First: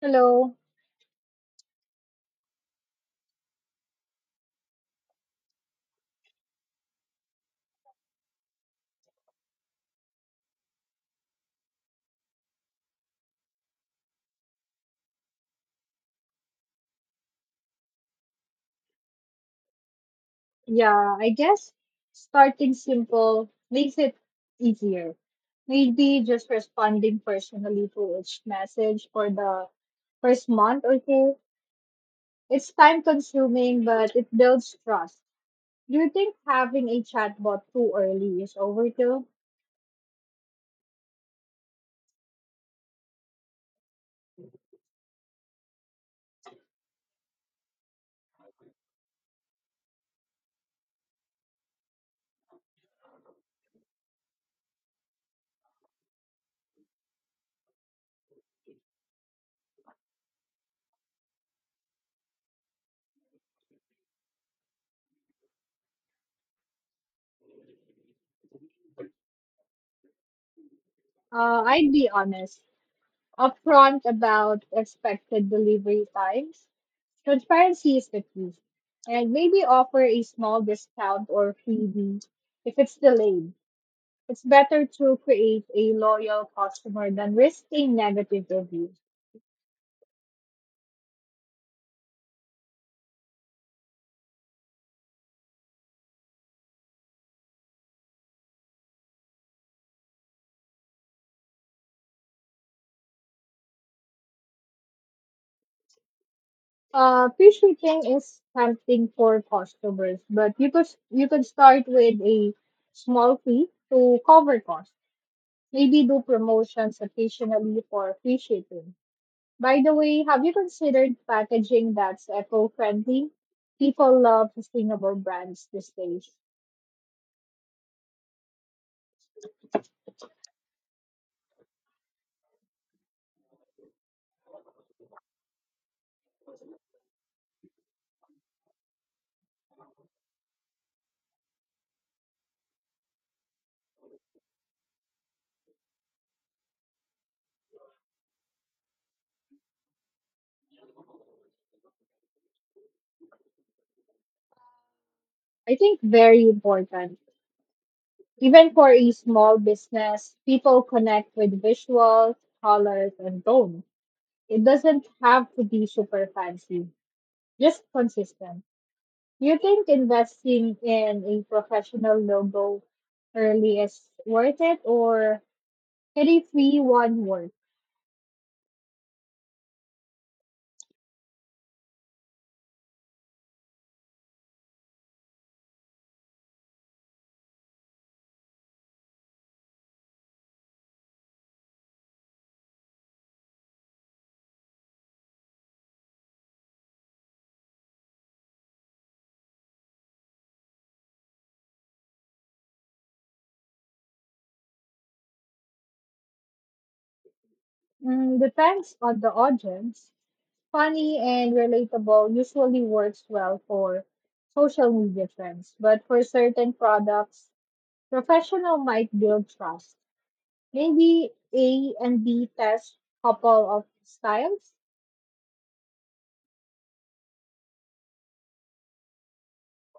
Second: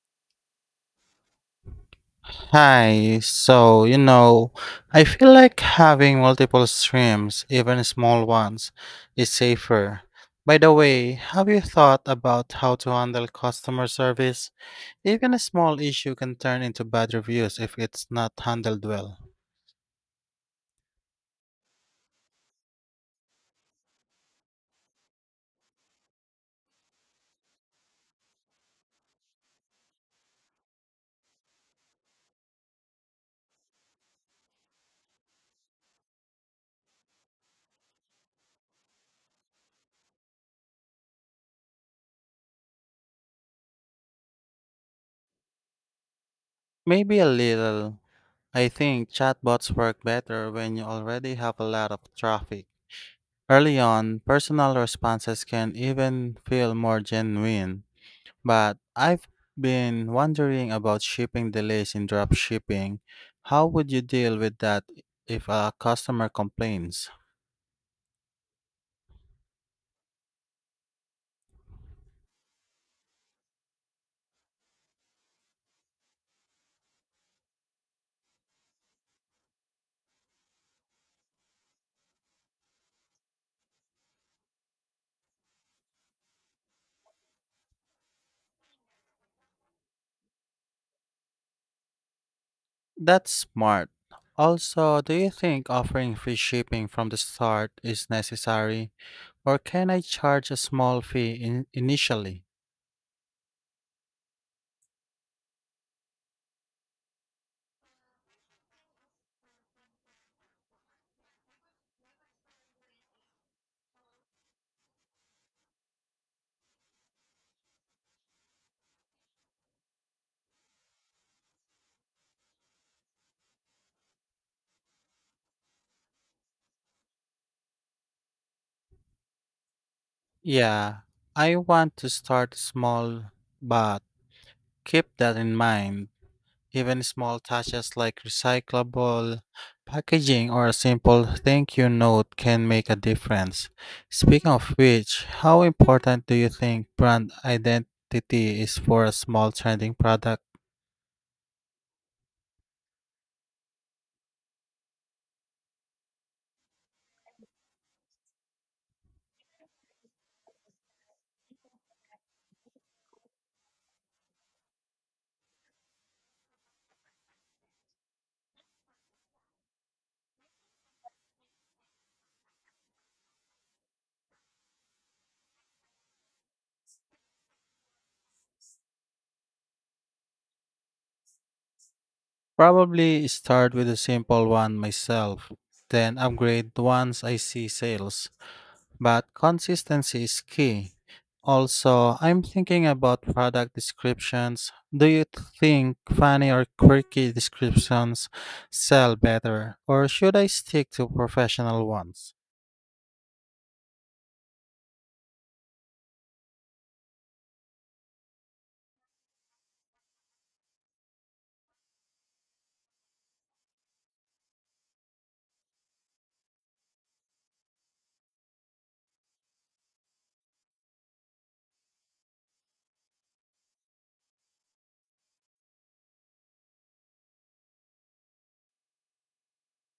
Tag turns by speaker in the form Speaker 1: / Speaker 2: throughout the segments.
Speaker 1: Hello.
Speaker 2: Hi, so you know, I feel like having multiple streams, even small ones, is safer. By the way, have you thought about how to handle customer service? Even a small issue can turn into bad reviews if it's not handled well.
Speaker 1: Yeah, I guess starting simple makes it easier. Maybe just responding personally to each message for the first month or two. It's time consuming, but it builds trust. Do you think having a chatbot too early is overkill?
Speaker 2: Maybe a little. I think chatbots work better when you already have a lot of traffic. Early on, personal responses can even feel more genuine. But I've been wondering about shipping delays in drop shipping. How would you deal with that if a customer complains?
Speaker 1: I'd be honest. Upfront about expected delivery times. Transparency is the key, and maybe offer a small discount or freebie if it's delayed. It's better to create a loyal customer than risk a negative review.
Speaker 2: That's smart. Also, do you think offering free shipping from the start is necessary, or can I charge a small fee initially?
Speaker 1: Fish eating is something for customers, but you could start with a small fee to cover costs. Maybe do promotions occasionally for fish eating. By the way, have you considered packaging that's eco friendly? People love sustainable brands these days.
Speaker 2: Yeah, I want to start small, but keep that in mind. Even small touches like recyclable packaging or a simple thank you note can make a difference. Speaking of which, how important do you think brand identity is for a small trending product?
Speaker 1: I think very important. Even for a small business, people connect with visuals, colors, and tone. It doesn't have to be super fancy, just consistent. Do you think investing in a professional logo early is worth it, or can a free one work?
Speaker 2: Probably start with a simple one myself, then upgrade once I see sales, but consistency is key. Also, I'm thinking about product descriptions. Do you think funny or quirky descriptions sell better, or should I stick to professional ones?
Speaker 1: Depends on the audience. Funny and relatable usually works well for social media trends, but for certain products, professional might build trust. Maybe A and B test couple of styles.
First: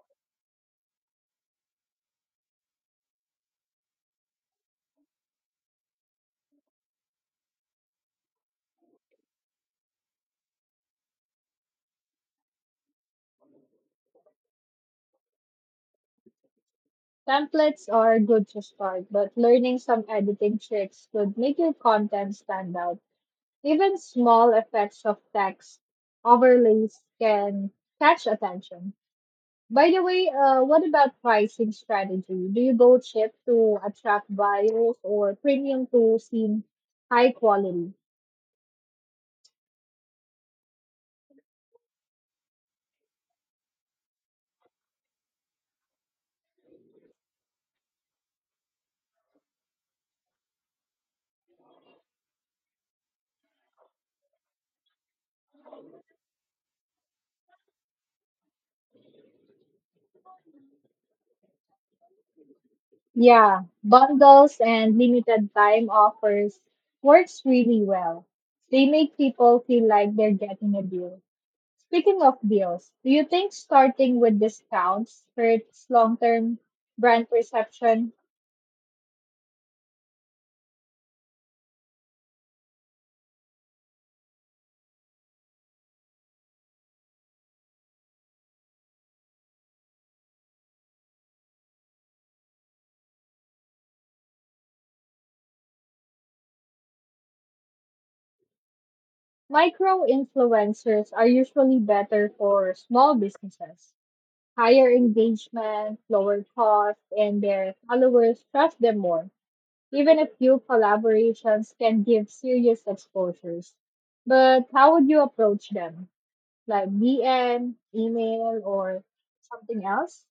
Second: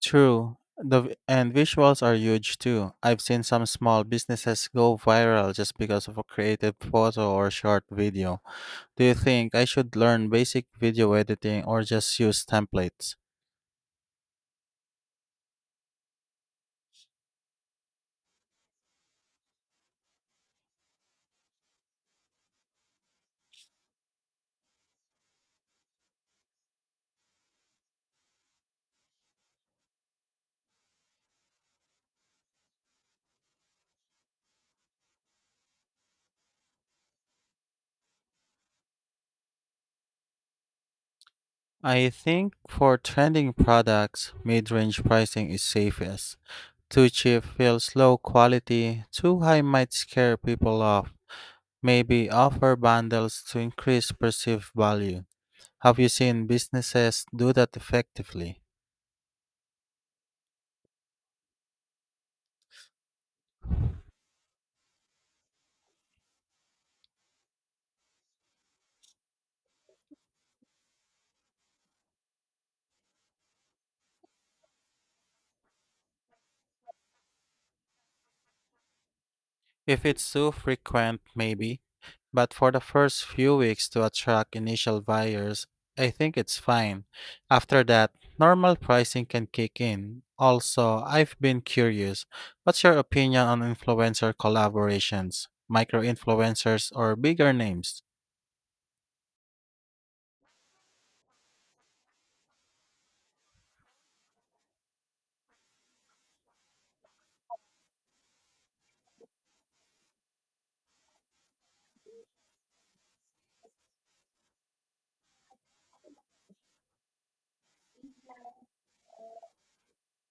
Speaker 2: True, the vi- and visuals are huge too. I've seen some small businesses go viral just because of a creative photo or short video. Do you think I should learn basic video editing or just use templates?
Speaker 1: Templates are good to start, but learning some editing tricks could make your content stand out. Even small effects of text overlays can catch attention. By the way, what about pricing strategy? Do you go cheap to attract buyers or premium to seem high quality?
Speaker 2: I think for trending products, mid-range pricing is safest. Too cheap feels low quality, too high might scare people off. Maybe offer bundles to increase perceived value. Have you seen businesses do that effectively?
Speaker 1: Yeah, bundles and limited time offers works really well. They make people feel like they're getting a deal. Speaking of deals, do you think starting with discounts hurts long-term brand perception?
Speaker 2: If it's too frequent, maybe. But for the first few weeks to attract initial buyers, I think it's fine. After that, normal pricing can kick in. Also, I've been curious. What's your opinion on influencer collaborations, micro influencers, or bigger names?
Speaker 1: Micro influencers are usually better for small businesses. Higher engagement, lower cost, and their followers trust them more. Even a few collaborations can give serious exposures. But how would you approach them? Like DM, email, or something else?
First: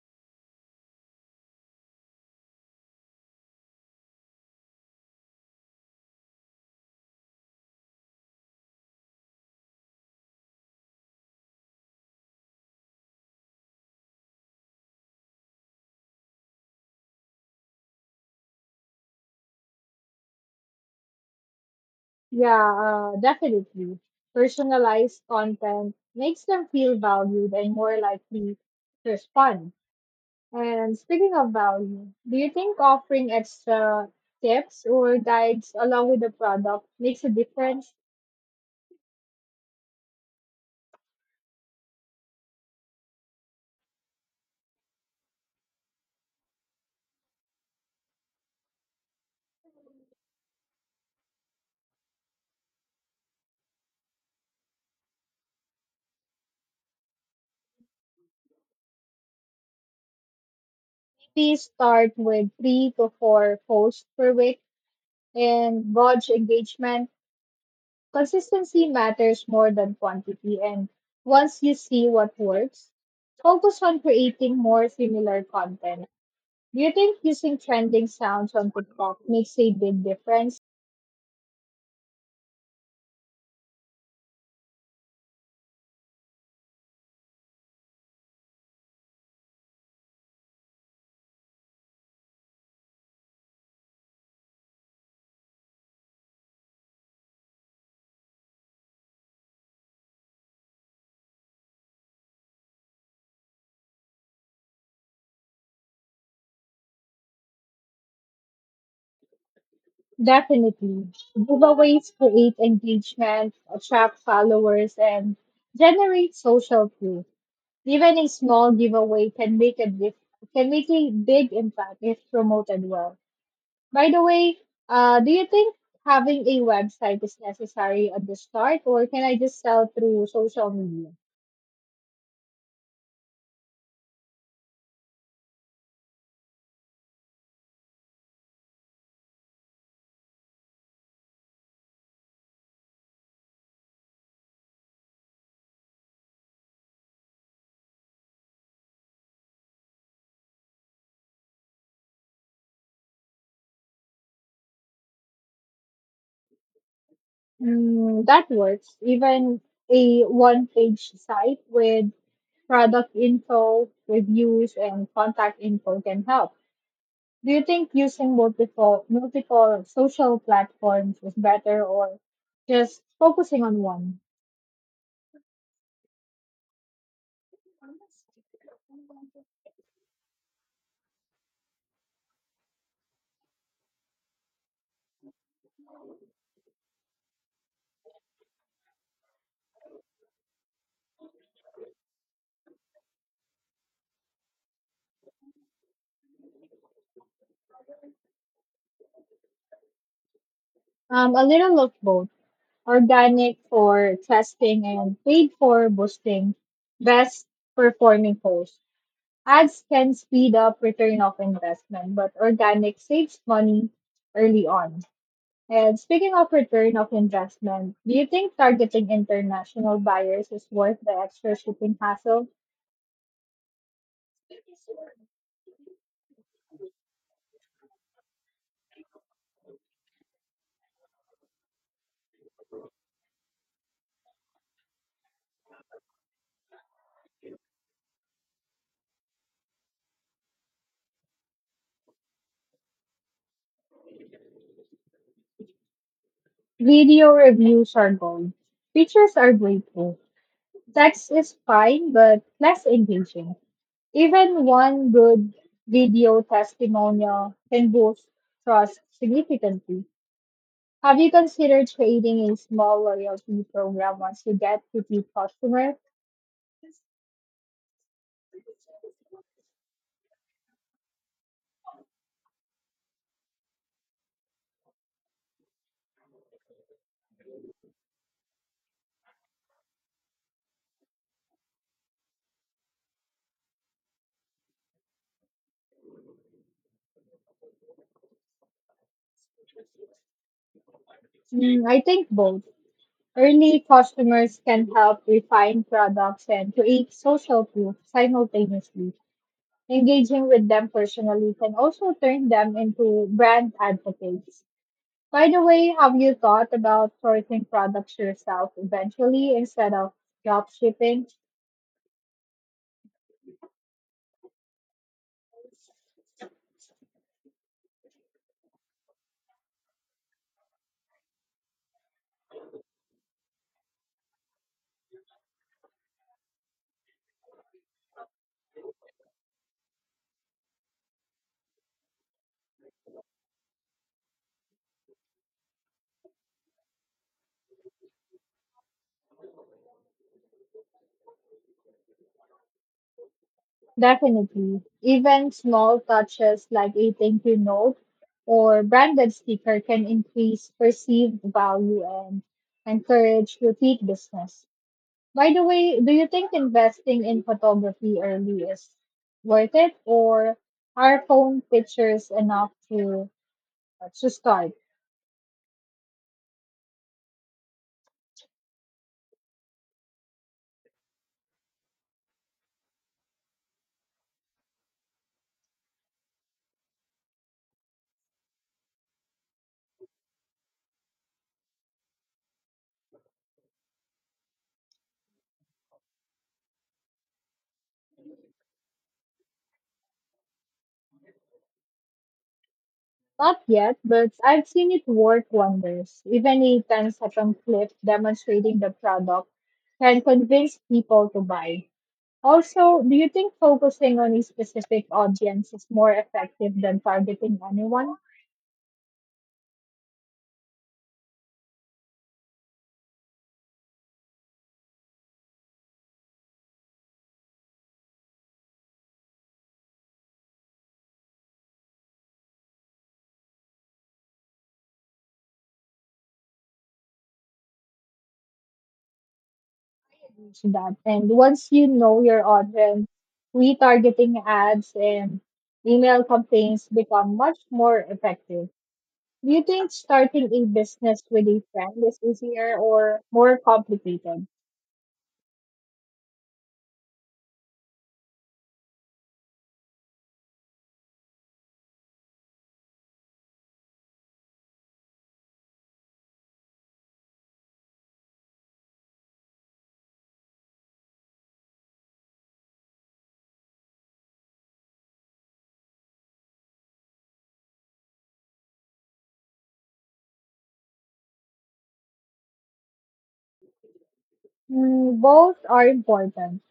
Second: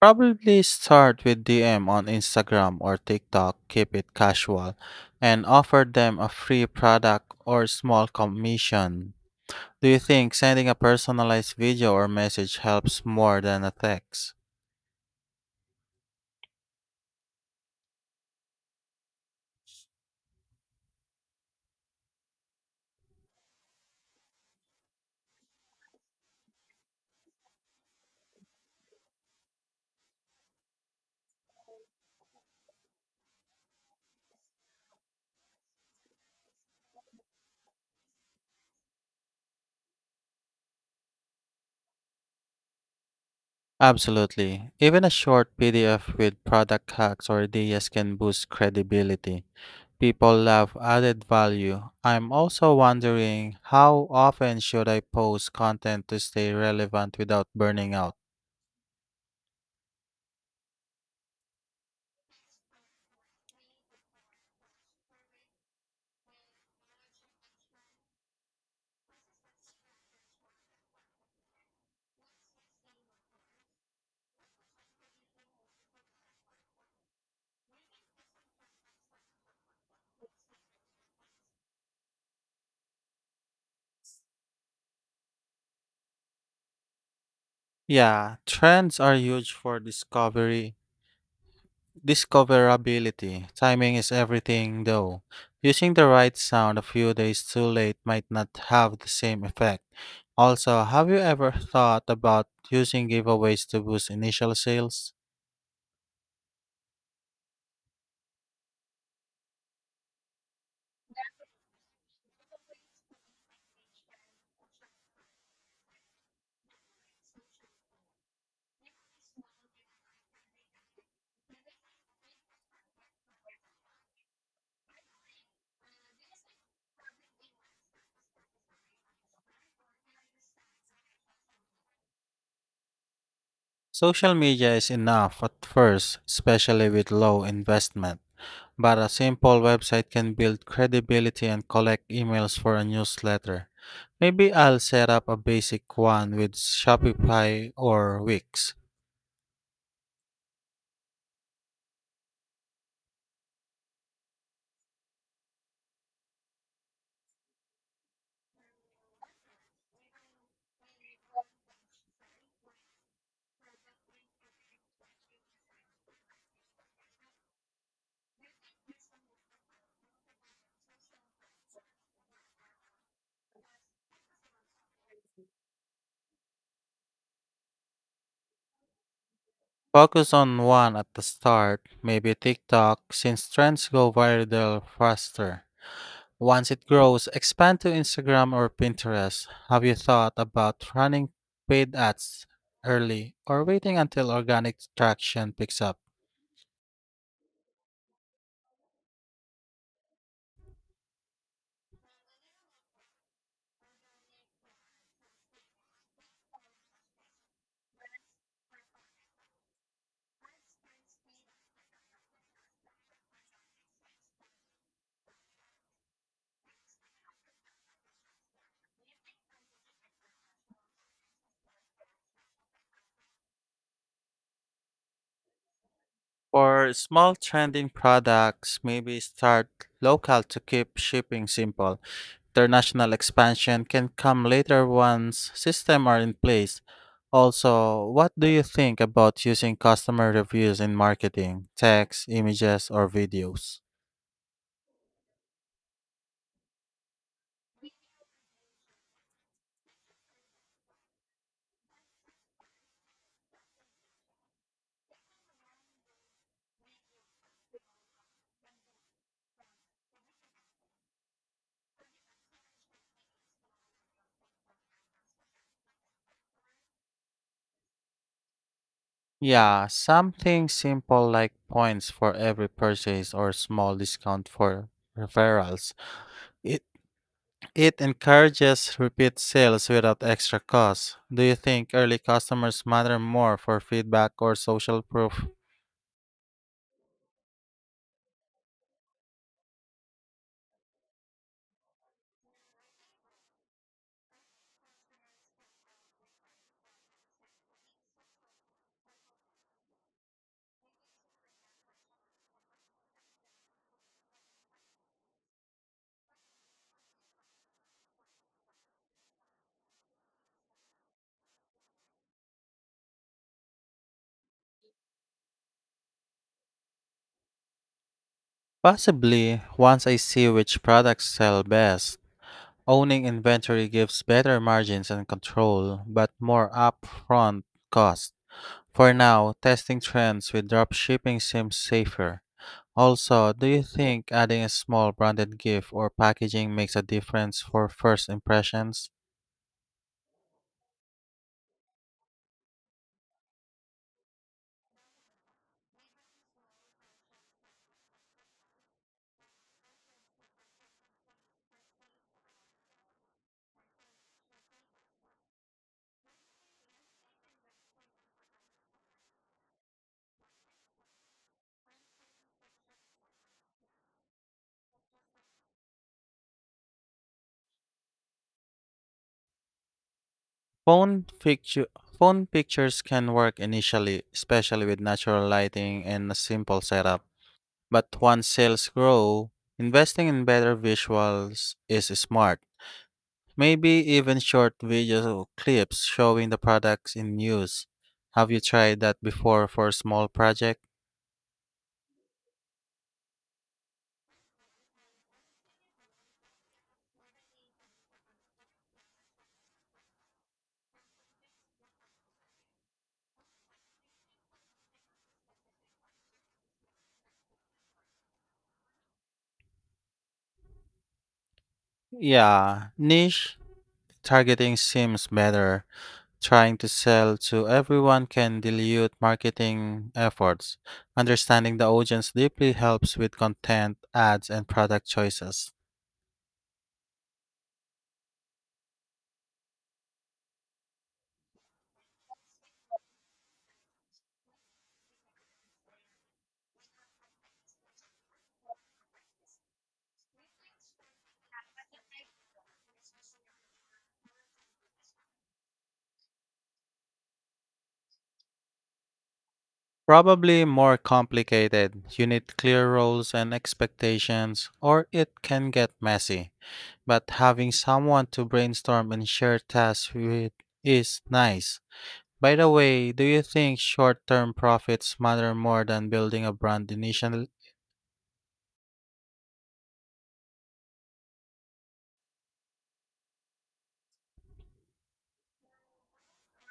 Speaker 2: Probably start with DM on Instagram or TikTok, keep it casual, and offer them a free product or small commission. Do you think sending a personalized video or message helps more than a text?
Speaker 1: Yeah, definitely. Personalized content makes them feel valued and more likely to respond. And speaking of value, do you think offering extra tips or guides along with the product makes a difference?
Speaker 2: Absolutely. Even a short PDF with product hacks or ideas can boost credibility. People love added value. I'm also wondering, how often should I post content to stay relevant without burning out?
Speaker 1: Maybe start with three to four posts per week and gauge engagement. Consistency matters more than quantity, and once you see what works, focus on creating more similar content. Do you think using trending sounds on TikTok makes a big difference?
Speaker 2: Yeah, trends are huge for discovery discoverability. Timing is everything, though. Using the right sound a few days too late might not have the same effect. Also, have you ever thought about using giveaways to boost initial sales?
Speaker 1: Definitely. Giveaways create engagement, attract followers, and generate social proof. Even a small giveaway can can make a big impact if promoted well. By the way, do you think having a website is necessary at the start, or can I just sell through social media?
Speaker 2: Social media is enough at first, especially with low investment, but a simple website can build credibility and collect emails for a newsletter. Maybe I'll set up a basic one with Shopify or Wix.
Speaker 1: That works. Even a one-page site with product info, reviews, and contact info can help. Do you think using multiple social platforms is better or just focusing on one?
Speaker 2: Focus on one at the start, maybe TikTok, since trends go viral faster. Once it grows, expand to Instagram or Pinterest. Have you thought about running paid ads early or waiting until organic traction picks up?
Speaker 1: A little of both, organic for testing and paid for boosting best performing posts. Ads can speed up return of investment, but organic saves money early on. And speaking of return of investment, do you think targeting international buyers is worth the extra shipping hassle?
Speaker 2: For small trending products, maybe start local to keep shipping simple. International expansion can come later once systems are in place. Also, what do you think about using customer reviews in marketing, text, images, or videos?
Speaker 1: Video reviews are gold. Pictures are great too. Text is fine but less engaging. Even one good video testimonial can boost trust significantly. Have you considered creating a small loyalty program once you get to repeat customers?
Speaker 2: Yeah, something simple like points for every purchase or small discount for referrals. It it encourages repeat sales without extra cost. Do you think early customers matter more for feedback or social proof?
Speaker 1: I think both. Early customers can help refine products and create social proof simultaneously. Engaging with them personally can also turn them into brand advocates. By the way, have you thought about sourcing products yourself eventually instead of drop shipping?
Speaker 2: Possibly, once I see which products sell best, owning inventory gives better margins and control, but more upfront cost. For now, testing trends with dropshipping seems safer. Also, do you think adding a small branded gift or packaging makes a difference for first impressions?
Speaker 1: Definitely. Even small touches like a thank you note or branded sticker can increase perceived value and encourage repeat business. By the way, do you think investing in photography early is worth it, or are phone pictures enough to start?
Speaker 2: Phone, pictu- phone pictures can work initially, especially with natural lighting and a simple setup. But once sales grow, investing in better visuals is smart. Maybe even short video clips showing the products in use. Have you tried that before for a small project?
Speaker 1: Not yet, but I've seen it work wonders. Even a ten-second clip demonstrating the product can convince people to buy. Also, do you think focusing on a specific audience is more effective than targeting anyone?
Speaker 2: Yeah, niche targeting seems better. Trying to sell to everyone can dilute marketing efforts. Understanding the audience deeply helps with content, ads, and product choices.
Speaker 1: Reach that. And once you know your audience, retargeting ads and email campaigns become much more effective. Do you think starting a business with a friend is easier or more complicated?
Speaker 2: Probably more complicated. You need clear roles and expectations, or it can get messy. But having someone to brainstorm and share tasks with is nice. By the way, do you think short term profits matter more than building a brand initially?
Speaker 1: Both are important.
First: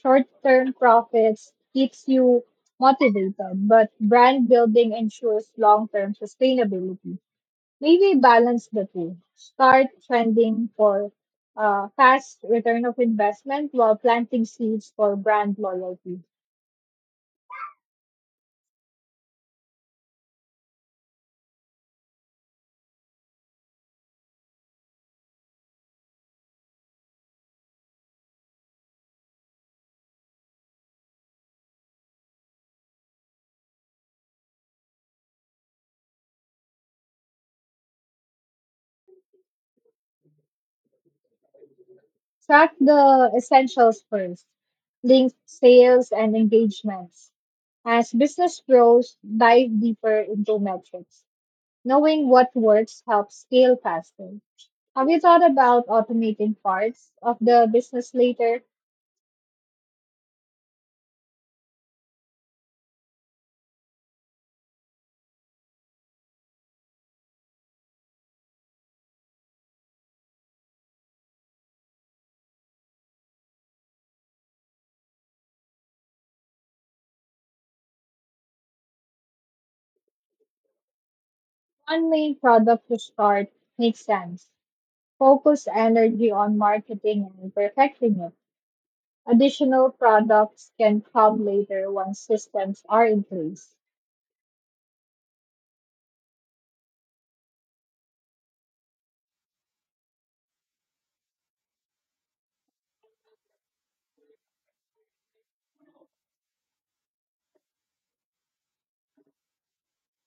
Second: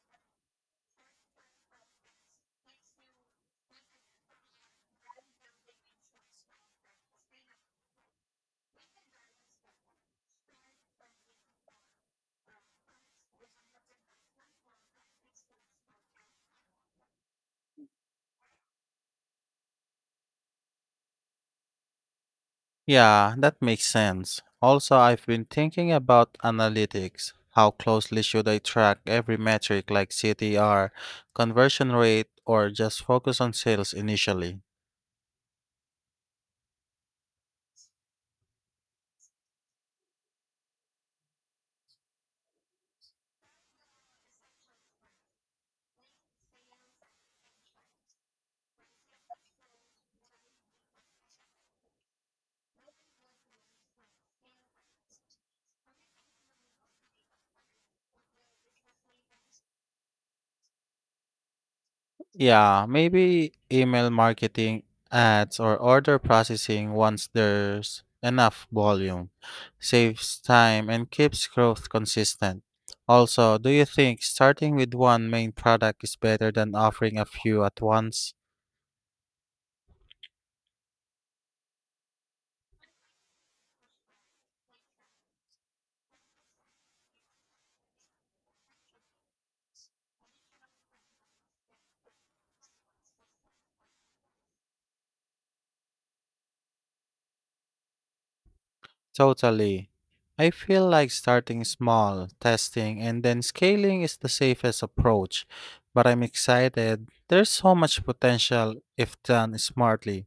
Speaker 1: Short-term profits keeps you motivated, but brand building ensures long-term sustainability. Maybe balance the two. Start trending for fast return of investment while planting seeds for brand loyalty.
Speaker 2: Yeah, that makes sense. Also, I've been thinking about analytics. How closely should I track every metric like CTR, conversion rate, or just focus on sales initially?
Speaker 1: Track the essentials first. Link sales and engagements. As business grows, dive deeper into metrics. Knowing what works helps scale faster. Have you thought about automating parts of the business later?
Speaker 2: Yeah, maybe email marketing, ads, or order processing once there's enough volume. Saves time and keeps growth consistent. Also, do you think starting with one main product is better than offering a few at once?
Speaker 1: One main product to start makes sense. Focus energy on marketing and perfecting it. Additional products can come later once systems are in place.
Speaker 2: Totally. I feel like starting small, testing, and then scaling is the safest approach. But I'm excited. There's so much potential if done smartly.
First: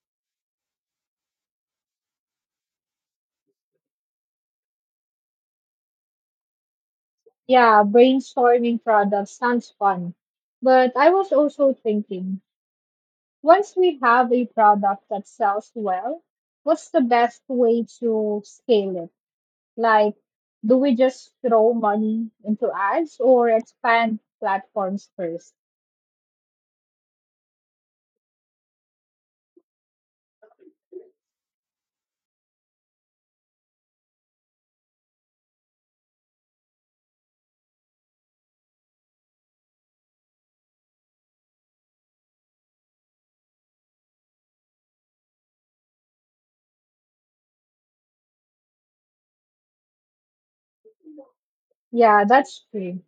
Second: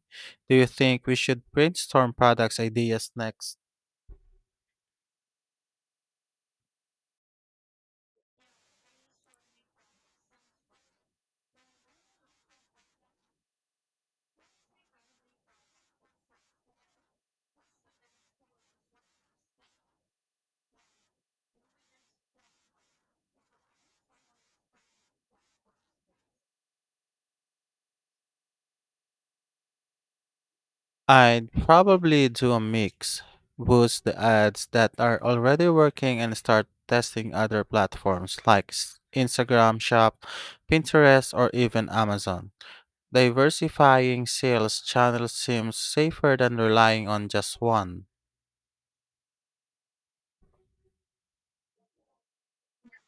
Speaker 2: Do you think we should brainstorm products ideas next?
Speaker 1: Yeah, brainstorming products sounds fun. But I was also thinking, once we have a product that sells well, what's the best way to scale it? Like, do we just throw money into ads or expand platforms first?
Speaker 2: I'd probably do a mix. Boost the ads that are already working and start testing other platforms like Instagram Shop, Pinterest, or even Amazon. Diversifying sales channels seems safer than relying on just one.
Speaker 1: Yeah, that's true.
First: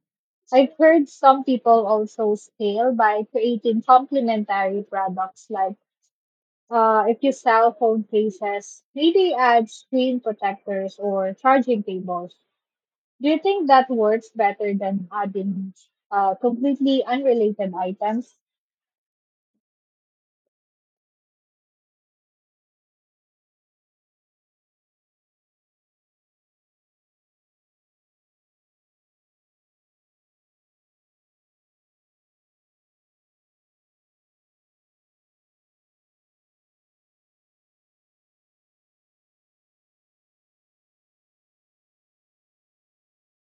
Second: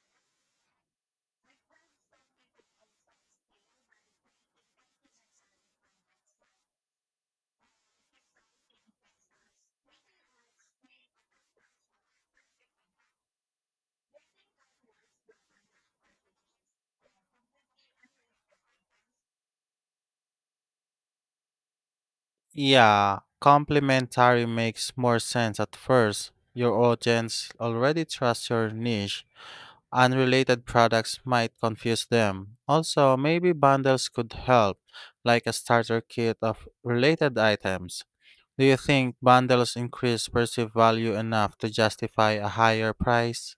Speaker 1: I've heard some people also scale by creating complementary products like if you sell phone cases, maybe add screen protectors or charging cables. Do you think that works better than adding completely unrelated items?
Speaker 2: Yeah, complementary makes more sense at first. Your audience already trusts your niche. Unrelated products might confuse them. Also, maybe bundles could help, like a starter kit of related items. Do you think bundles increase perceived value enough to justify a higher price?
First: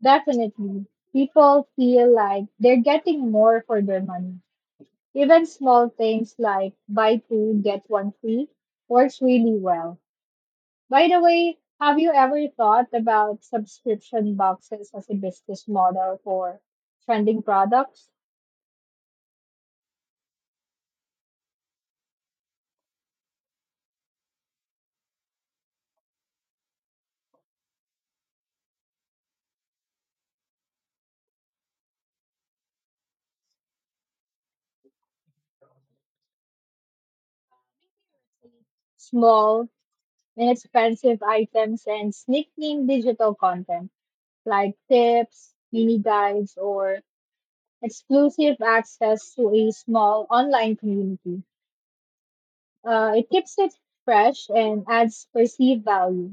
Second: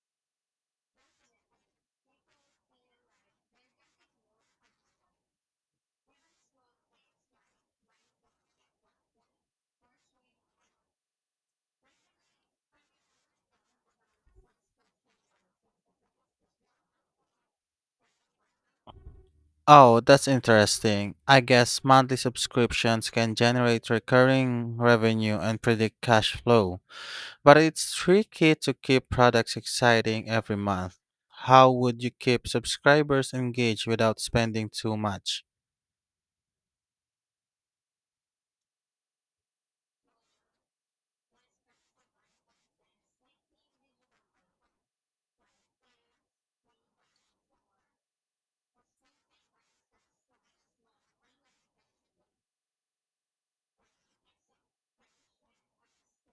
Speaker 1: Definitely. People feel like they're getting more for their money. Even small things like buy two, get one free works really well. By the way, have you ever thought about subscription boxes as a business model for trending products?
Speaker 2: Oh, that's interesting. I guess monthly subscriptions can generate recurring revenue and predict cash flow, but it's tricky to keep products exciting every month. How would you keep subscribers engaged without spending too much?
Speaker 1: Small, inexpensive items and sneaking digital content like tips, mini guides, or exclusive access to a small online community. It keeps it fresh and adds perceived value.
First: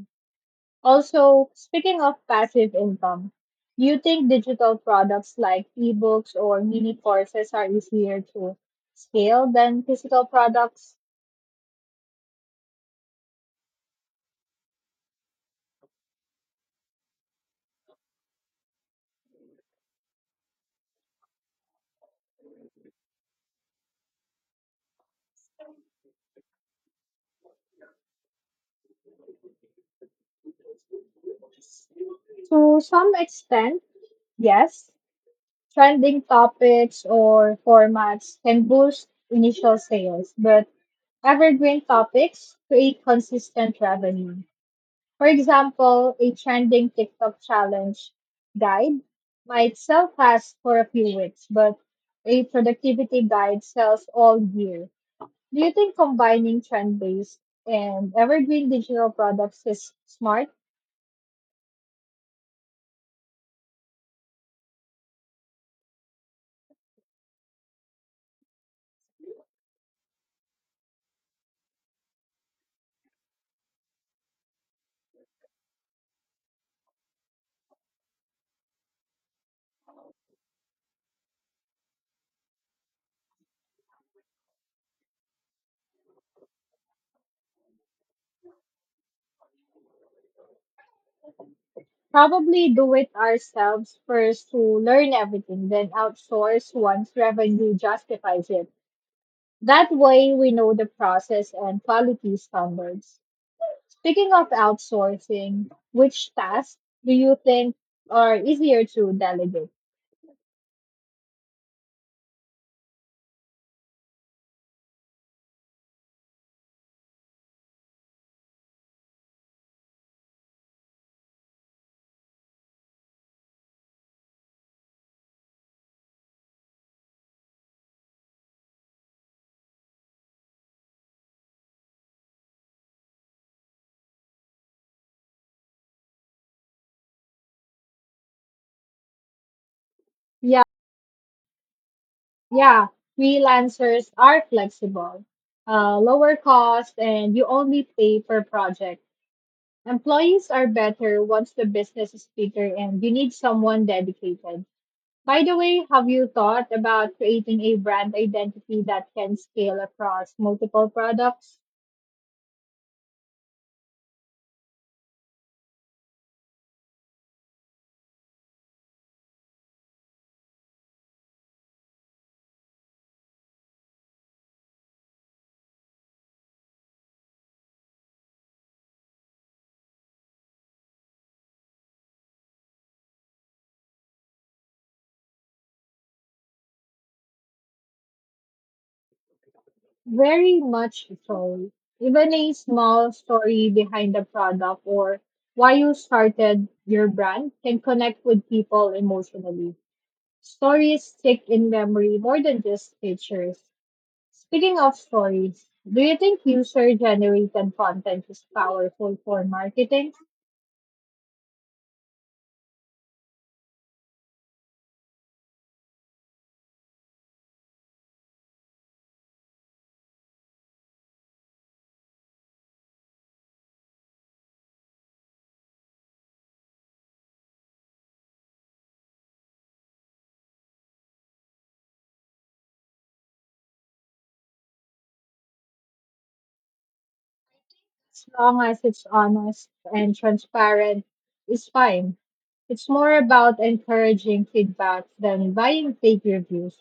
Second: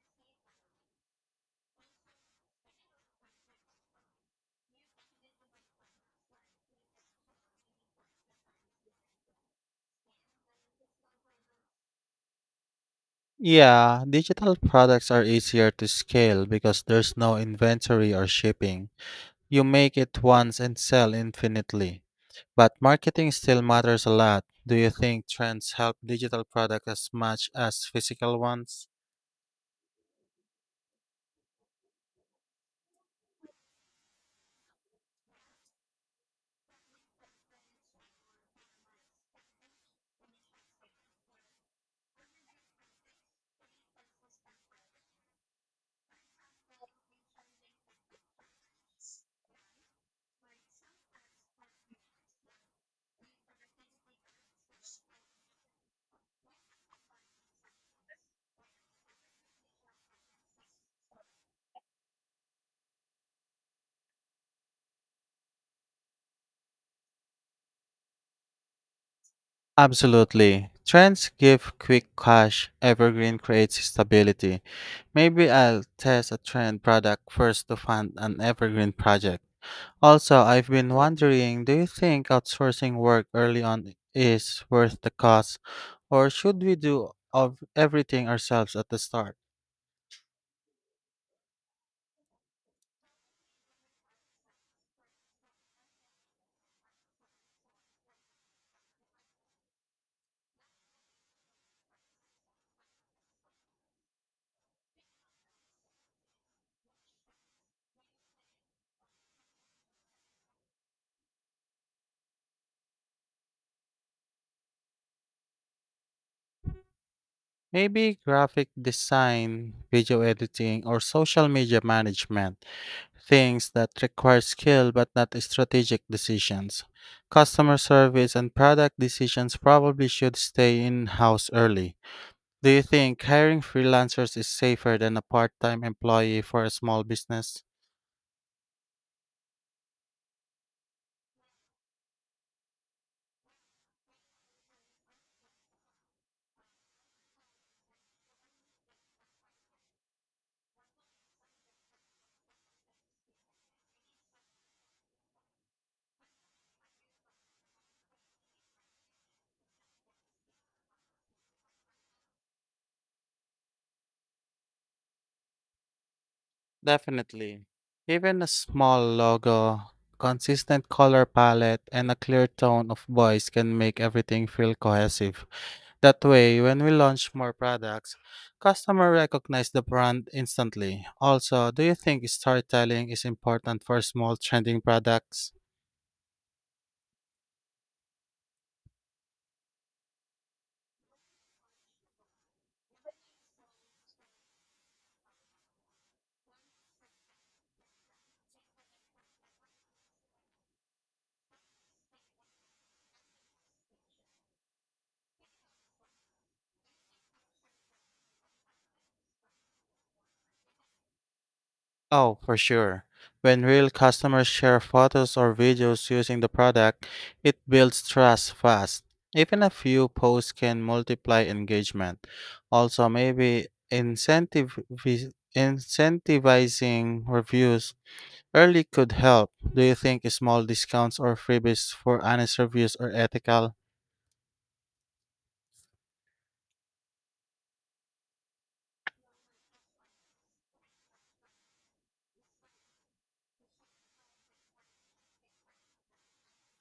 Speaker 1: Also, speaking of passive income, do you think digital products like ebooks or mini courses are easier to scale than physical products?
Speaker 2: Yeah, digital products are easier to scale because there's no inventory or shipping. You make it once and sell infinitely. But marketing still matters a lot. Do you think trends help digital products as much as physical ones?
Speaker 1: To some extent, yes. Trending topics or formats can boost initial sales, but evergreen topics create consistent revenue. For example, a trending TikTok challenge guide might sell fast for a few weeks, but a productivity guide sells all year. Do you think combining trend based and evergreen digital products is smart?
Speaker 2: Absolutely. Trends give quick cash, evergreen creates stability. Maybe I'll test a trend product first to fund an evergreen project. Also, I've been wondering, do you think outsourcing work early on is worth the cost, or should we do of everything ourselves at the start?
Speaker 1: Probably do it ourselves first to learn everything, then outsource once revenue justifies it. That way, we know the process and quality standards. Speaking of outsourcing, which tasks do you think are easier to delegate?
Speaker 2: Maybe graphic design, video editing, or social media management, things that require skill but not strategic decisions. Customer service and product decisions probably should stay in house early. Do you think hiring freelancers is safer than a part time employee for a small business?
Speaker 1: Yeah, yeah, freelancers are flexible, lower cost, and you only pay per project. Employees are better once the business is bigger and you need someone dedicated. By the way, have you thought about creating a brand identity that can scale across multiple products?
Speaker 2: Definitely. Even a small logo, consistent color palette, and a clear tone of voice can make everything feel cohesive. That way, when we launch more products, customers recognize the brand instantly. Also, do you think storytelling is important for small trending products?
Speaker 1: Very much so. Even a small story behind the product or why you started your brand can connect with people emotionally. Stories stick in memory more than just pictures. Speaking of stories, do you think user generated content is powerful for marketing?
Speaker 2: Oh, for sure. When real customers share photos or videos using the product, it builds trust fast. Even a few posts can multiply engagement. Also, maybe incentive incentivizing reviews early could help. Do you think small discounts or freebies for honest reviews are ethical?
Speaker 1: As long as it's honest and transparent, it's fine. It's more about encouraging feedback than buying fake reviews.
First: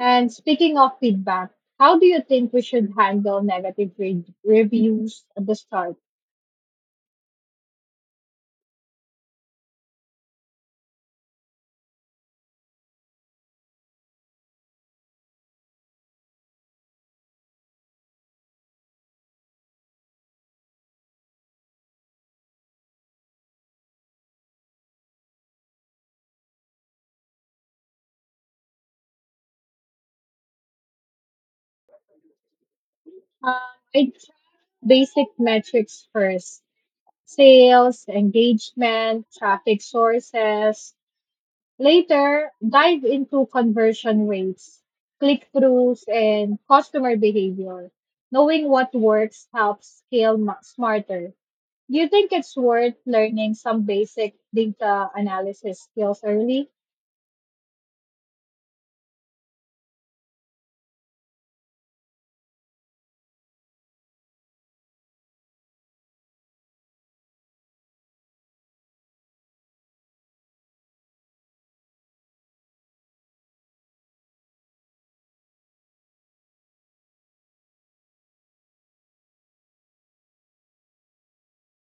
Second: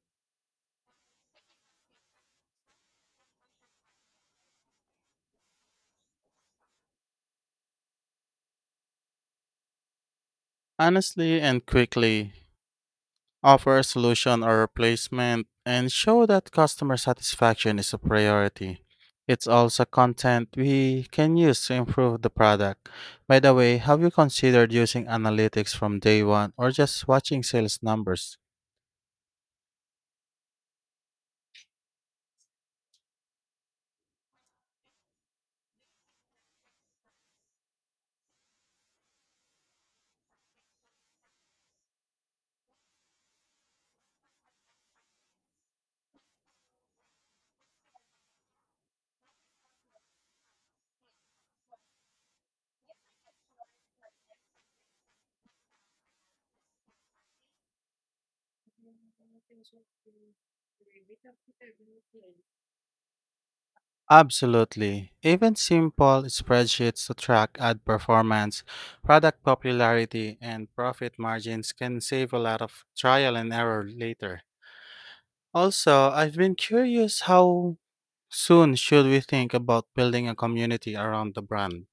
Speaker 1: And speaking of feedback, how do you think we should handle reviews at the start?
Speaker 2: Honestly and quickly, offer a solution or replacement and show that customer satisfaction is a priority. It's also content we can use to improve the product. By the way, have you considered using analytics from day one or just watching sales numbers?
Speaker 1: Um, I basic metrics first: sales, engagement, traffic sources. Later, dive into conversion rates, click-throughs, and customer behavior. Knowing what works helps smarter. Do you think it's worth learning some basic data analysis skills early?
Speaker 2: Absolutely. Even simple spreadsheets to track ad performance, product popularity, and profit margins can save a lot of trial and error later. Also, I've been curious, how soon should we think about building a community around the brand?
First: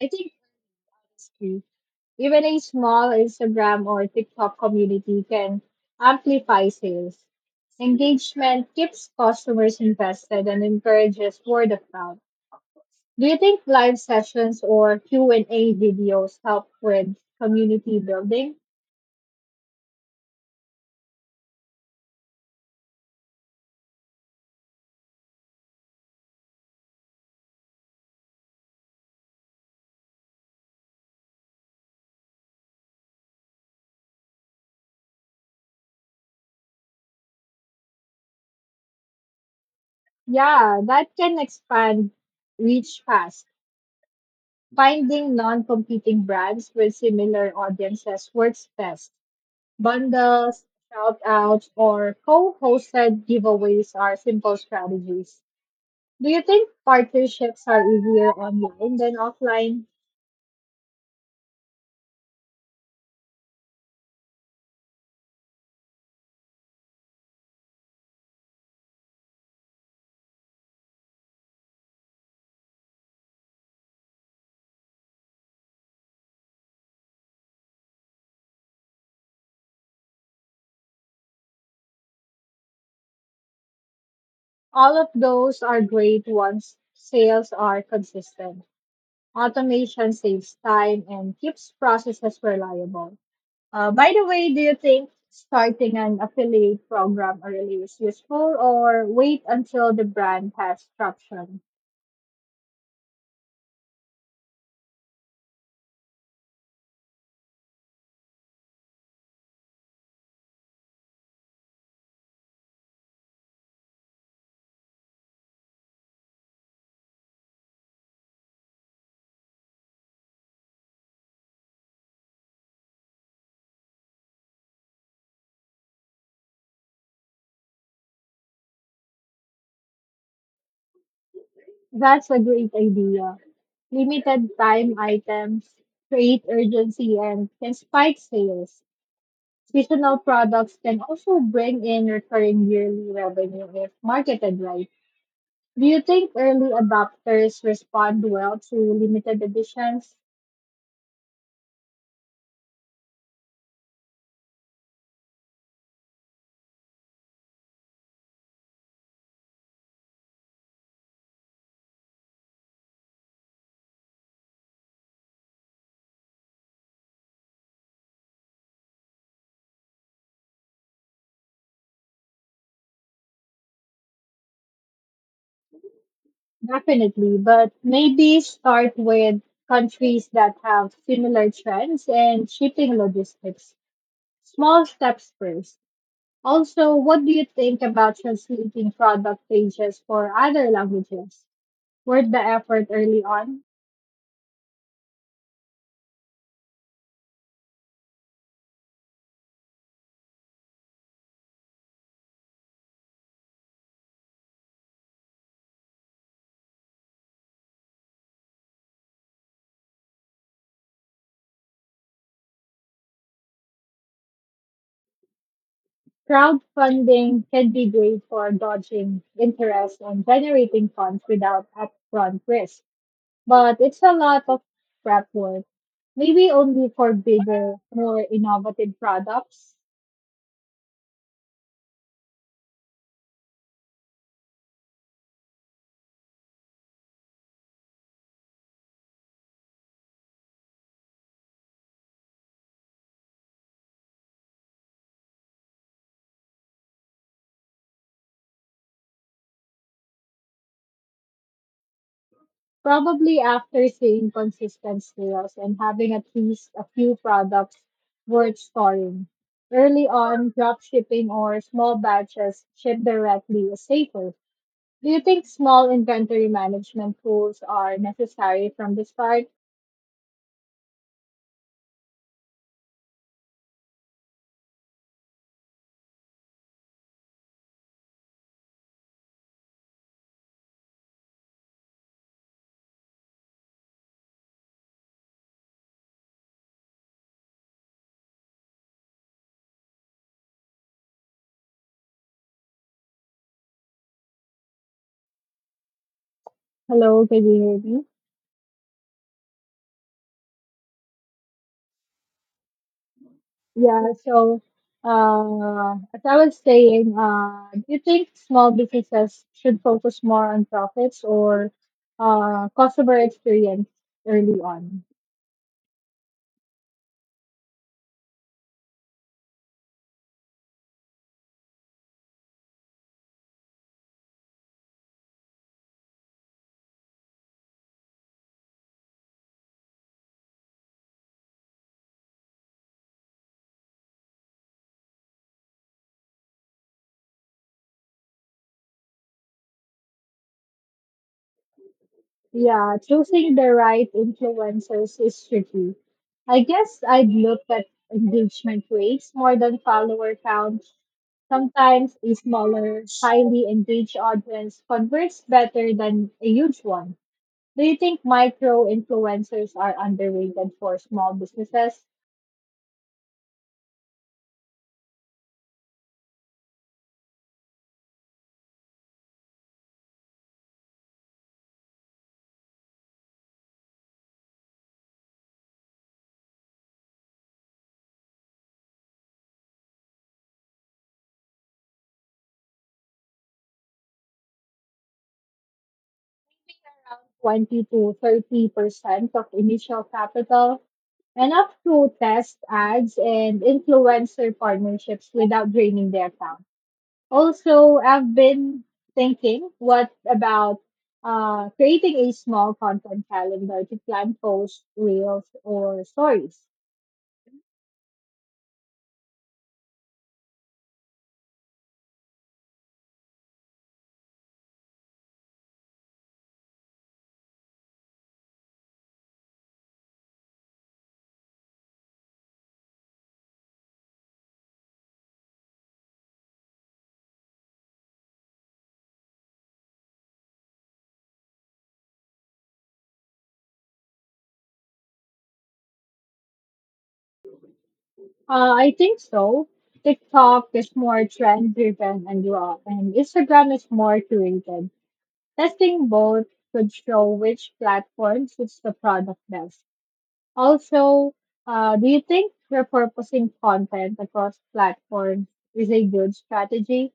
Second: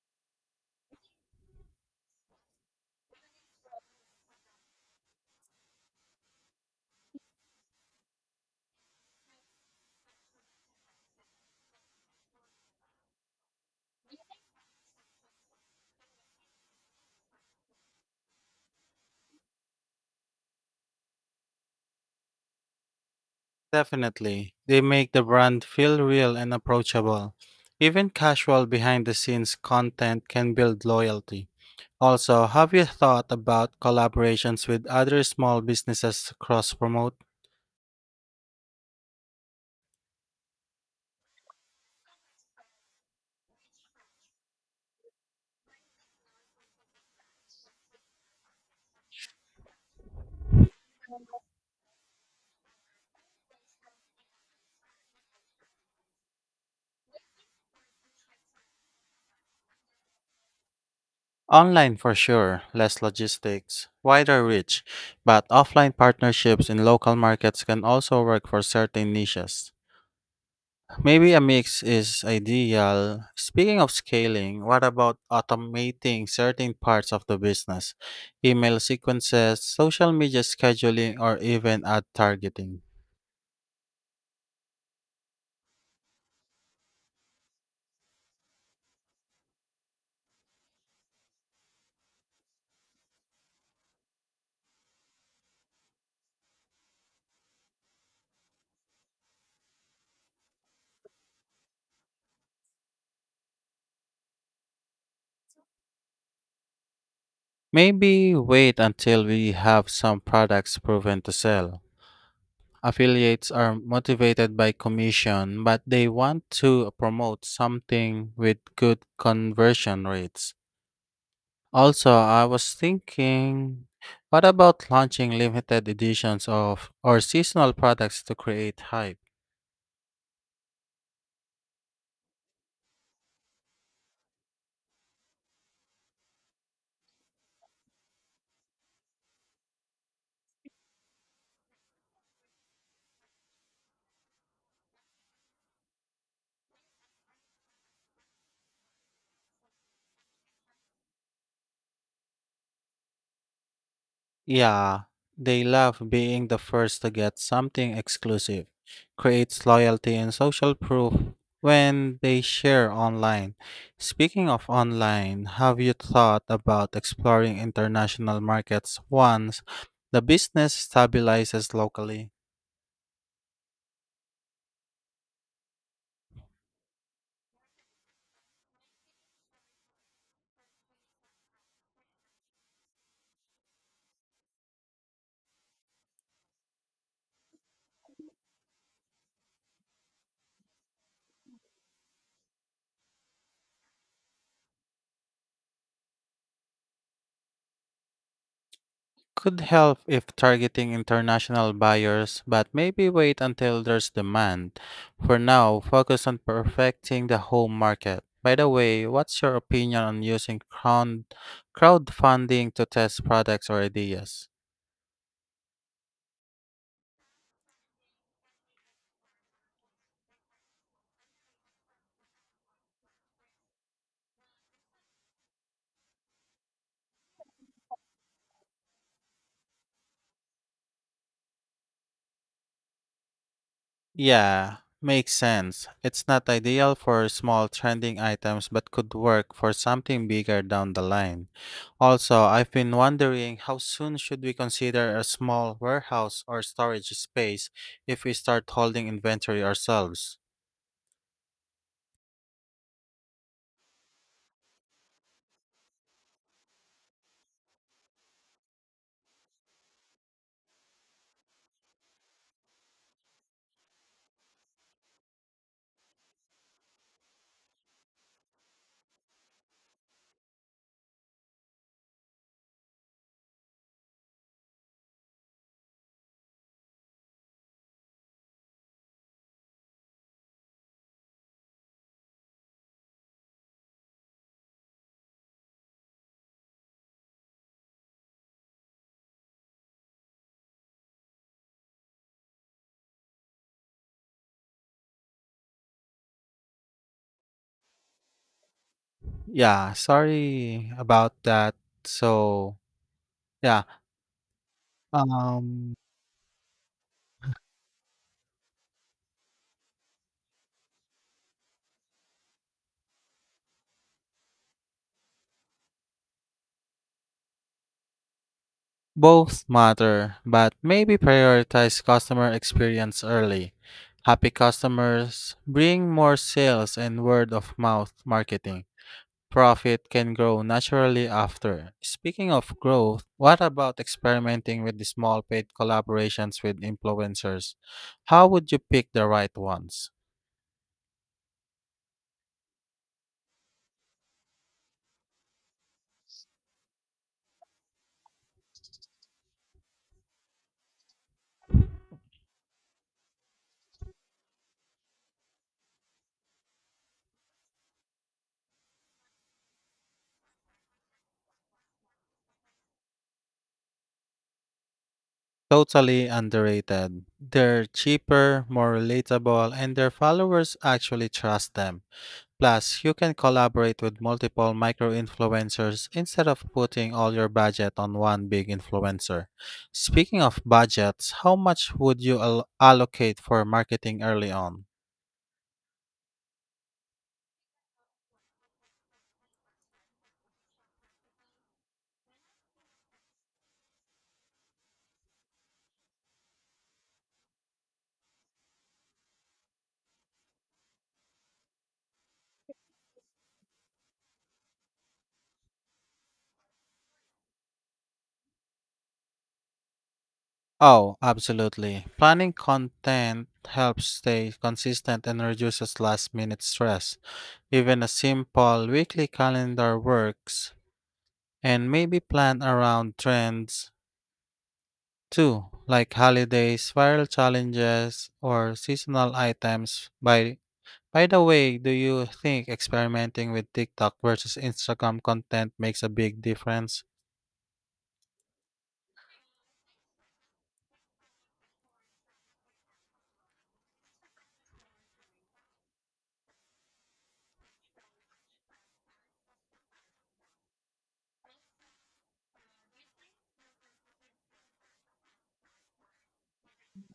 Speaker 1: I think. It's Even a small Instagram or TikTok community can amplify sales. Engagement keeps customers invested and encourages word of mouth. Do you think live sessions or Q&A videos help with community building?
Speaker 2: Definitely. They make the brand feel real and approachable. Even casual behind the scenes content can build loyalty. Also, have you thought about collaborations with other small businesses to cross promote?
Speaker 1: Yeah, that can expand reach fast. Finding non-competing brands with similar audiences works best. Bundles, shout outs, or co hosted giveaways are simple strategies. Do you think partnerships are easier online than offline?
Speaker 2: Online for sure, less logistics, wider reach, but offline partnerships in local markets can also work for certain niches. Maybe a mix is ideal. Speaking of scaling, what about automating certain parts of the business? Email sequences, social media scheduling, or even ad targeting?
Speaker 1: All of those are great once sales are consistent. Automation saves time and keeps processes reliable. By the way, do you think starting an affiliate program early is useful or wait until the brand has traction?
Speaker 2: Maybe wait until we have some products proven to sell. Affiliates are motivated by commission, but they want to promote something with good conversion rates. Also, I was thinking, what about launching limited editions of or seasonal products to create hype?
Speaker 1: That's a great idea. Limited time items create urgency and can spike sales. Seasonal products can also bring in recurring yearly revenue if marketed right. Do you think early adopters respond well to limited editions?
Speaker 2: Yeah, they love being the first to get something exclusive. Creates loyalty and social proof when they share online. Speaking of online, have you thought about exploring international markets once the business stabilizes locally?
Speaker 1: Definitely, but maybe start with countries that have similar trends and shipping logistics. Small steps first. Also, what do you think about translating product pages for other languages? Worth the effort early on.
Speaker 2: Could help if targeting international buyers, but maybe wait until there's demand. For now, focus on perfecting the home market. By the way, what's your opinion on using crowdfunding to test products or ideas?
Speaker 1: Crowdfunding can be great for dodging interest and generating funds without upfront risk, but it's a lot of prep work. Maybe only for bigger, more innovative products.
Speaker 2: Yeah, makes sense. It's not ideal for small trending items but could work for something bigger down the line. Also, I've been wondering, how soon should we consider a small warehouse or storage space if we start holding inventory ourselves?
Speaker 1: Probably after seeing consistent sales and having at least a few products worth storing. Early on, drop shipping or small batches ship directly is safer. Do you think small inventory management tools are necessary from the start? Hello, can you hear me?
Speaker 2: Yeah, sorry about that. So, yeah,
Speaker 1: Yeah, so
Speaker 2: um
Speaker 1: as I was saying, do you think small businesses should focus more on profits or customer experience early on?
Speaker 2: both matter, but maybe prioritize customer experience early. Happy customers bring more sales and word of mouth marketing. Profit can grow naturally after. Speaking of growth, what about experimenting with the small paid collaborations with influencers? How would you pick the right ones?
Speaker 1: Yeah, choosing the right influencers is tricky. I guess I'd look at engagement rates more than follower count. Sometimes a smaller, highly engaged audience converts better than a huge one. Do you think micro influencers are underrated for small businesses?
Speaker 2: Totally underrated. They're cheaper, more relatable, and their followers actually trust them. Plus, you can collaborate with multiple micro influencers instead of putting all your budget on one big influencer. Speaking of budgets, how much would you allocate for marketing early on?
Speaker 1: 20 to 30% of initial capital enough to test ads and influencer partnerships without draining their account. Also, I've been thinking, what about creating a small content calendar to plan posts, reels, or stories?
Speaker 2: Oh, absolutely. Planning content helps stay consistent and reduces last minute stress. Even a simple weekly calendar works, and maybe plan around trends Two, like holidays, viral challenges, or seasonal items. By the way, do you think experimenting with TikTok versus Instagram content makes a big difference?
Speaker 1: I think so. TikTok is more trend driven and raw, and Instagram is more curated. Testing both could show which platform suits the product best. Also, do you think repurposing content across platforms is a good strategy?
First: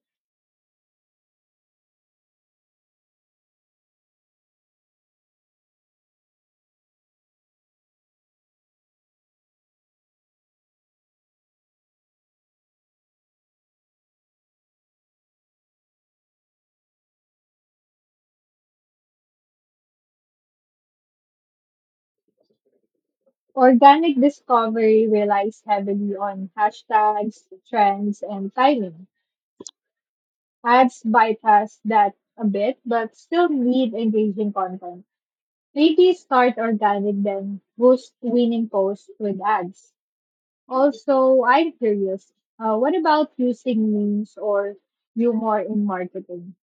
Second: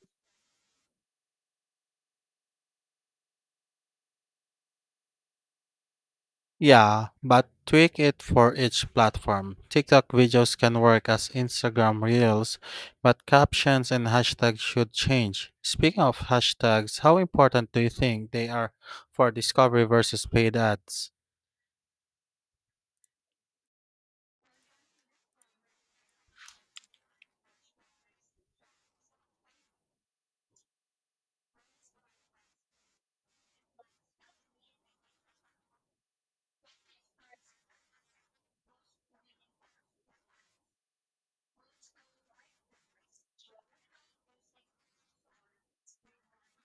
Speaker 2: Yeah, but tweak it for each platform. TikTok videos can work as Instagram reels, but captions and hashtags should change. Speaking of hashtags, how important do you think they are for discovery versus paid ads?
Speaker 1: Organic discovery relies heavily on hashtags, trends, and timing. Ads bypass that a bit, but still need engaging content. Maybe start organic then. Boost winning posts with ads. Also, I'm curious. What about using memes or humor in marketing?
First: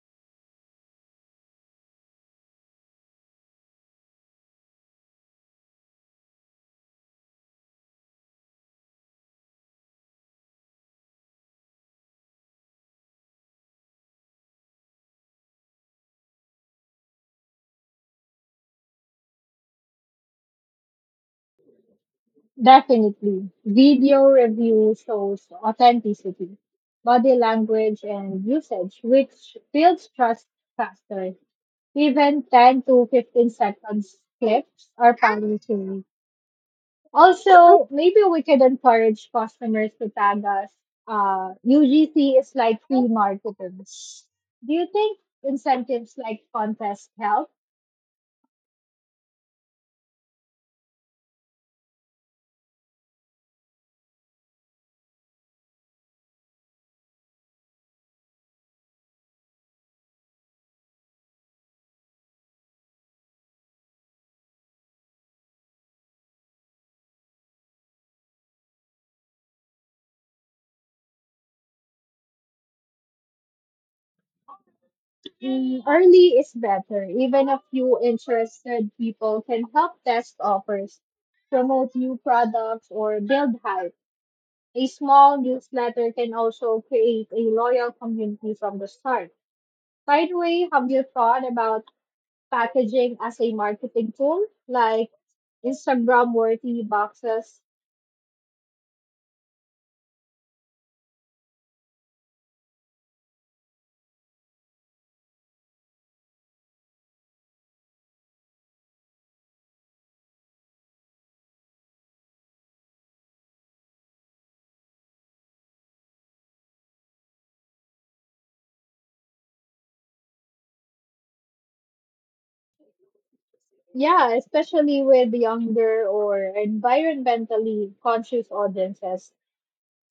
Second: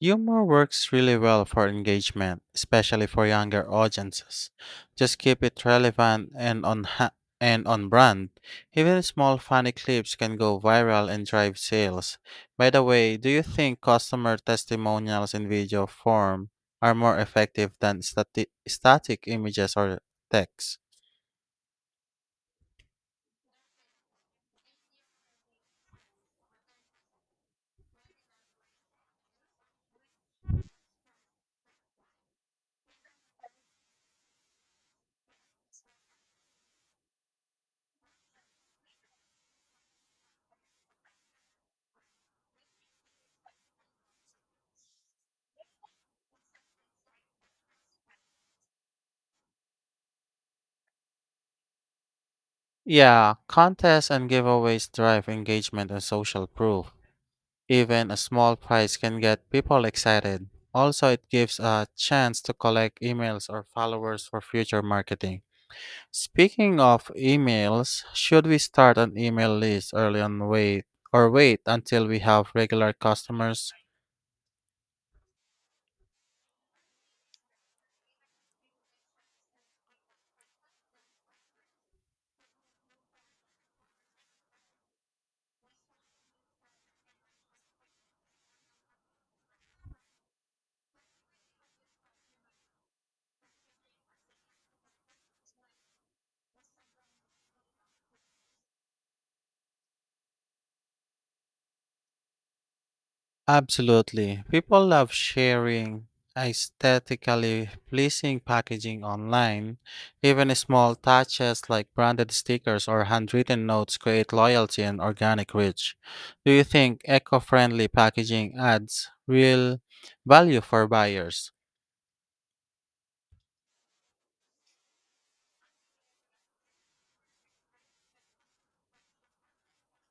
Speaker 2: Humor works really well for engagement, especially for younger audiences. Just keep it relevant and and on brand. Even small funny clips can go viral and drive sales. By the way, do you think customer testimonials in video form are more effective than static images or text?
Speaker 1: Definitely. Video review shows authenticity, body language, and usage, which builds trust faster. Even 10 to 15 seconds clips are powerful. Also, maybe we could encourage customers to tag us. UGC is like free marketing. Do you think incentives like contest help?
Speaker 2: Yeah, contests and giveaways drive engagement and social proof. Even a small prize can get people excited. Also, it gives a chance to collect emails or followers for future marketing. Speaking of emails, should we start an email list early on wait or wait until we have regular customers?
Speaker 1: Early is better. Even a few interested people can help test offers, promote new products, or build hype. A small newsletter can also create a loyal community from the start. By the way, have you thought about packaging as a marketing tool, like Instagram worthy boxes.
Speaker 2: Absolutely. People love sharing aesthetically pleasing packaging online. Even small touches like branded stickers or handwritten notes create loyalty and organic reach. Do you think eco friendly packaging adds real value for buyers?
Speaker 1: Yeah, especially with younger or environmentally conscious audiences.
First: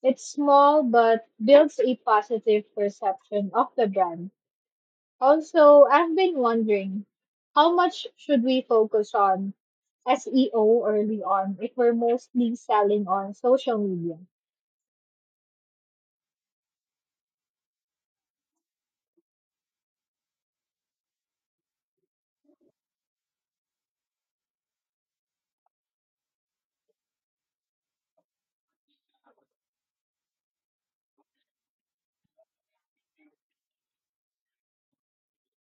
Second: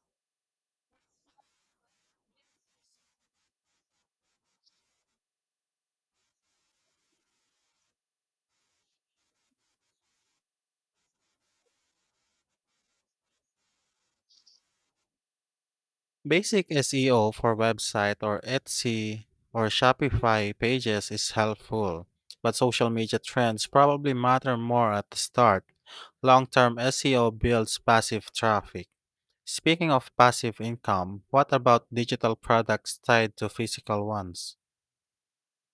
Speaker 1: It's small but builds a positive perception of the brand. Also, I've been wondering how much should we focus on SEO early on if we're mostly selling on social media?
Speaker 2: Basic SEO for website or Etsy or Shopify pages is helpful, but social media trends probably matter more at the start. Long term SEO builds passive traffic. Speaking of passive income, what about digital products tied to physical ones?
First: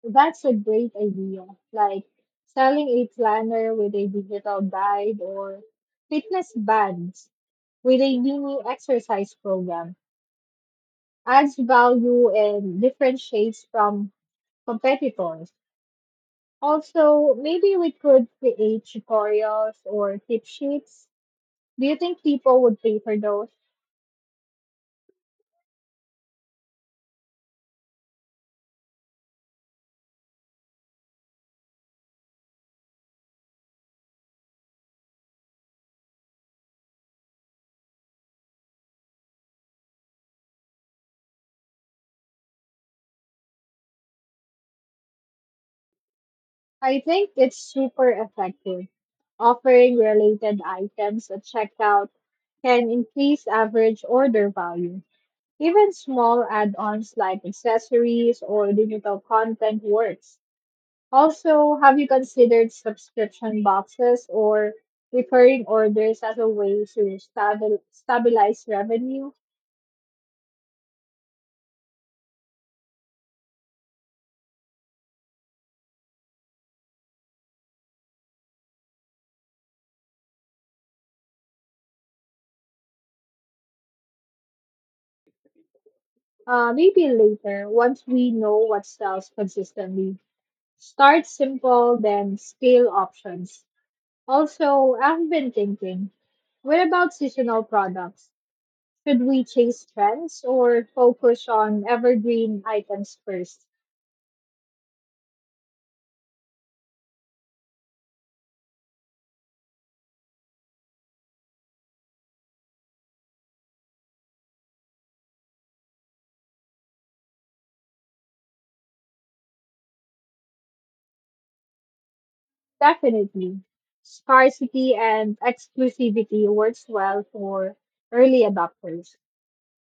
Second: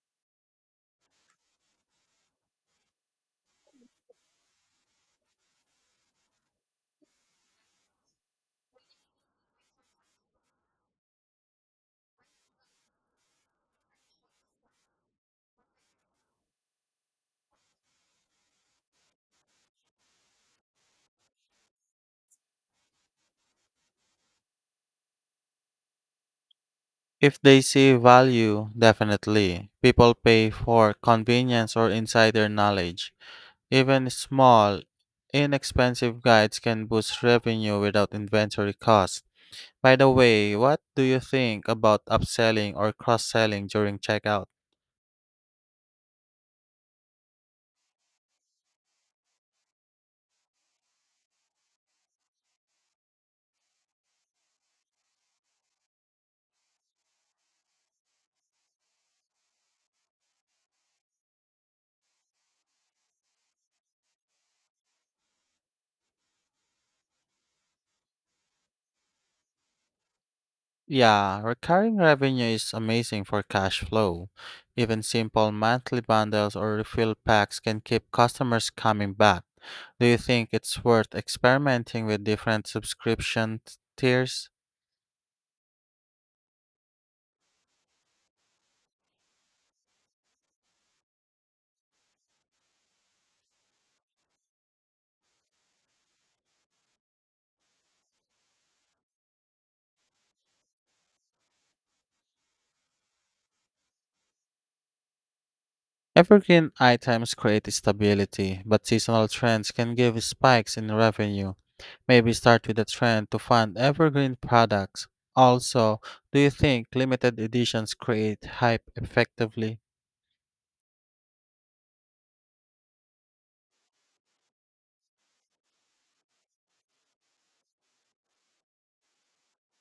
Speaker 1: That's a great idea. Like selling a planner with a digital guide or fitness bands with a mini exercise program adds value and differentiates from competitors. Also, maybe we could create tutorials or tip sheets. Do you think people would pay for those?
Speaker 2: If they see value, definitely. People pay for convenience or insider knowledge. Even small, inexpensive guides can boost revenue without inventory costs. By the way, what do you think about upselling or cross selling during checkout?
Speaker 1: I think it's super effective. Offering related items at checkout can increase average order value. Even small add ons like accessories or digital content works. Also, have you considered subscription boxes or recurring orders as a way to stabilize revenue?
Speaker 2: Yeah, recurring revenue is amazing for cash flow. Even simple monthly bundles or refill packs can keep customers coming back. Do you think it's worth experimenting with different subscription tiers?
Speaker 1: Maybe later, once we know what sells consistently. Start simple, then scale options. Also, I've been thinking what about seasonal products? Should we chase trends or focus on evergreen items first?
Speaker 2: Evergreen items create stability, but seasonal trends can give spikes in revenue. Maybe start with a trend to fund evergreen products. Also, do you think limited editions create hype effectively?
Speaker 1: Definitely. Scarcity and exclusivity works well for early adopters.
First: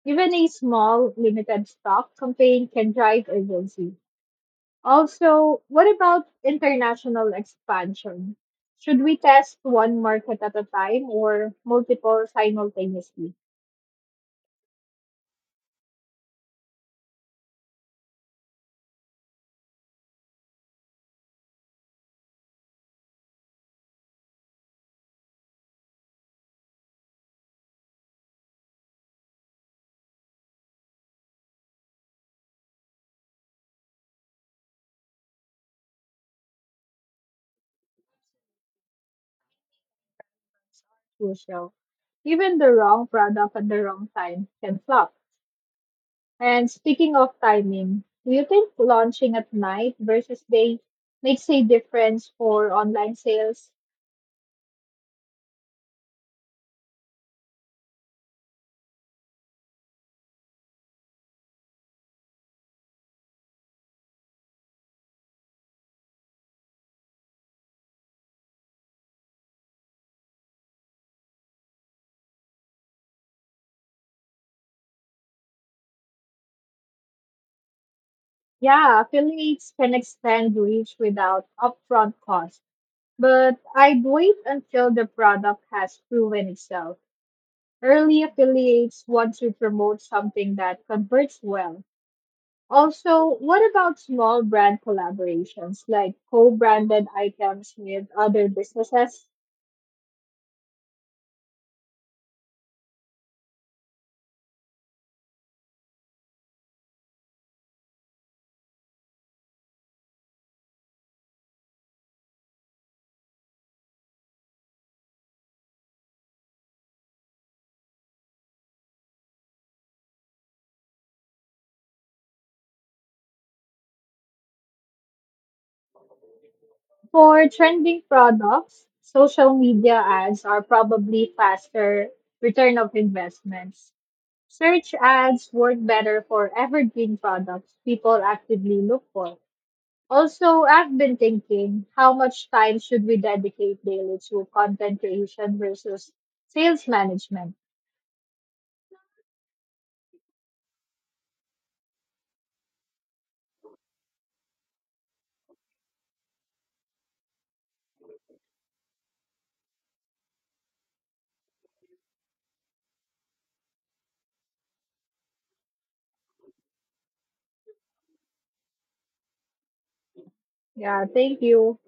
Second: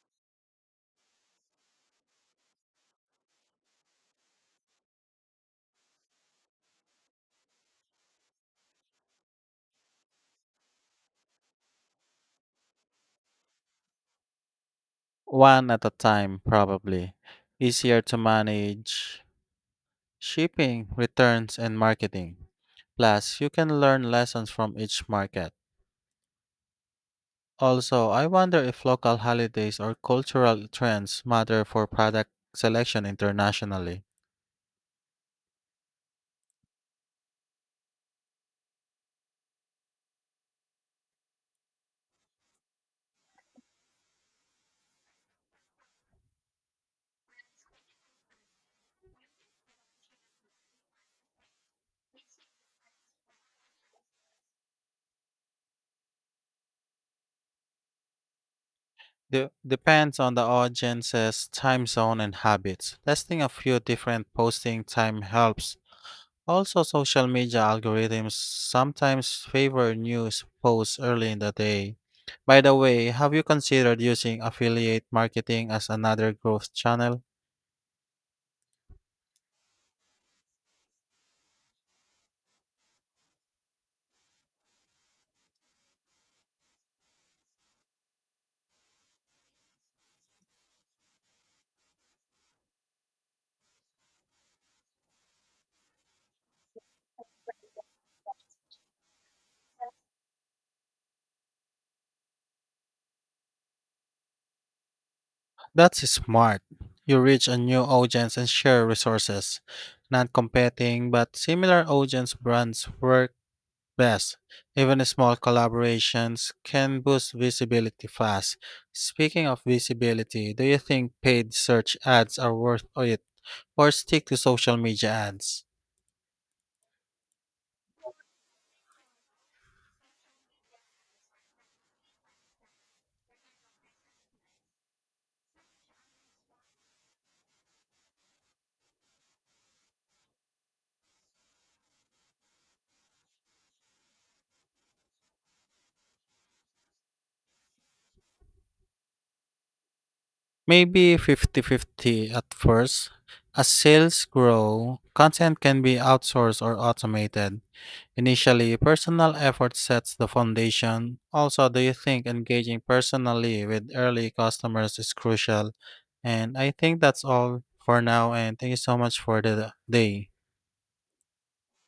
Speaker 1: Even a small limited stock campaign can drive urgency. Also, what about international expansion? Should we test one market at a time or multiple simultaneously?
Speaker 2: One at a time, probably. Easier to manage shipping, returns, and marketing. Plus, you can learn lessons from each market. Also, I wonder if local holidays or cultural trends matter for product selection internationally.
Speaker 1: Crucial. Even the wrong product at the wrong time can flop. And speaking of timing, do you think launching at night versus day makes a difference for online sales?
Speaker 2: Depends on the audience's time zone and habits. Testing a few different posting time helps. Also, social media algorithms sometimes favor news posts early in the day. By the way, have you considered using affiliate marketing as another growth channel?
Speaker 1: Yeah, affiliates can extend reach without upfront cost, but I'd wait until the product has proven itself. Early affiliates want to promote something that converts well. Also, what about small brand collaborations like co branded items with other businesses?
Speaker 2: That's smart. You reach a new audience and share resources. Non-competing but similar audience brands work best. Even small collaborations can boost visibility fast. Speaking of visibility, do you think paid search ads are worth it or stick to social media ads?
Speaker 1: For trending products, social media ads are probably faster return of investments. Search ads work better for evergreen products people actively look for. Also, I've been thinking how much time should we dedicate daily to content creation versus sales management?
Speaker 2: Maybe fifty-fifty at first. As sales grow, content can be outsourced or automated. Initially, personal effort sets the foundation. Also, do you think engaging personally with early customers is crucial? And I think that's all for now, and thank you so much for the day.
Speaker 1: Yeah, thank you.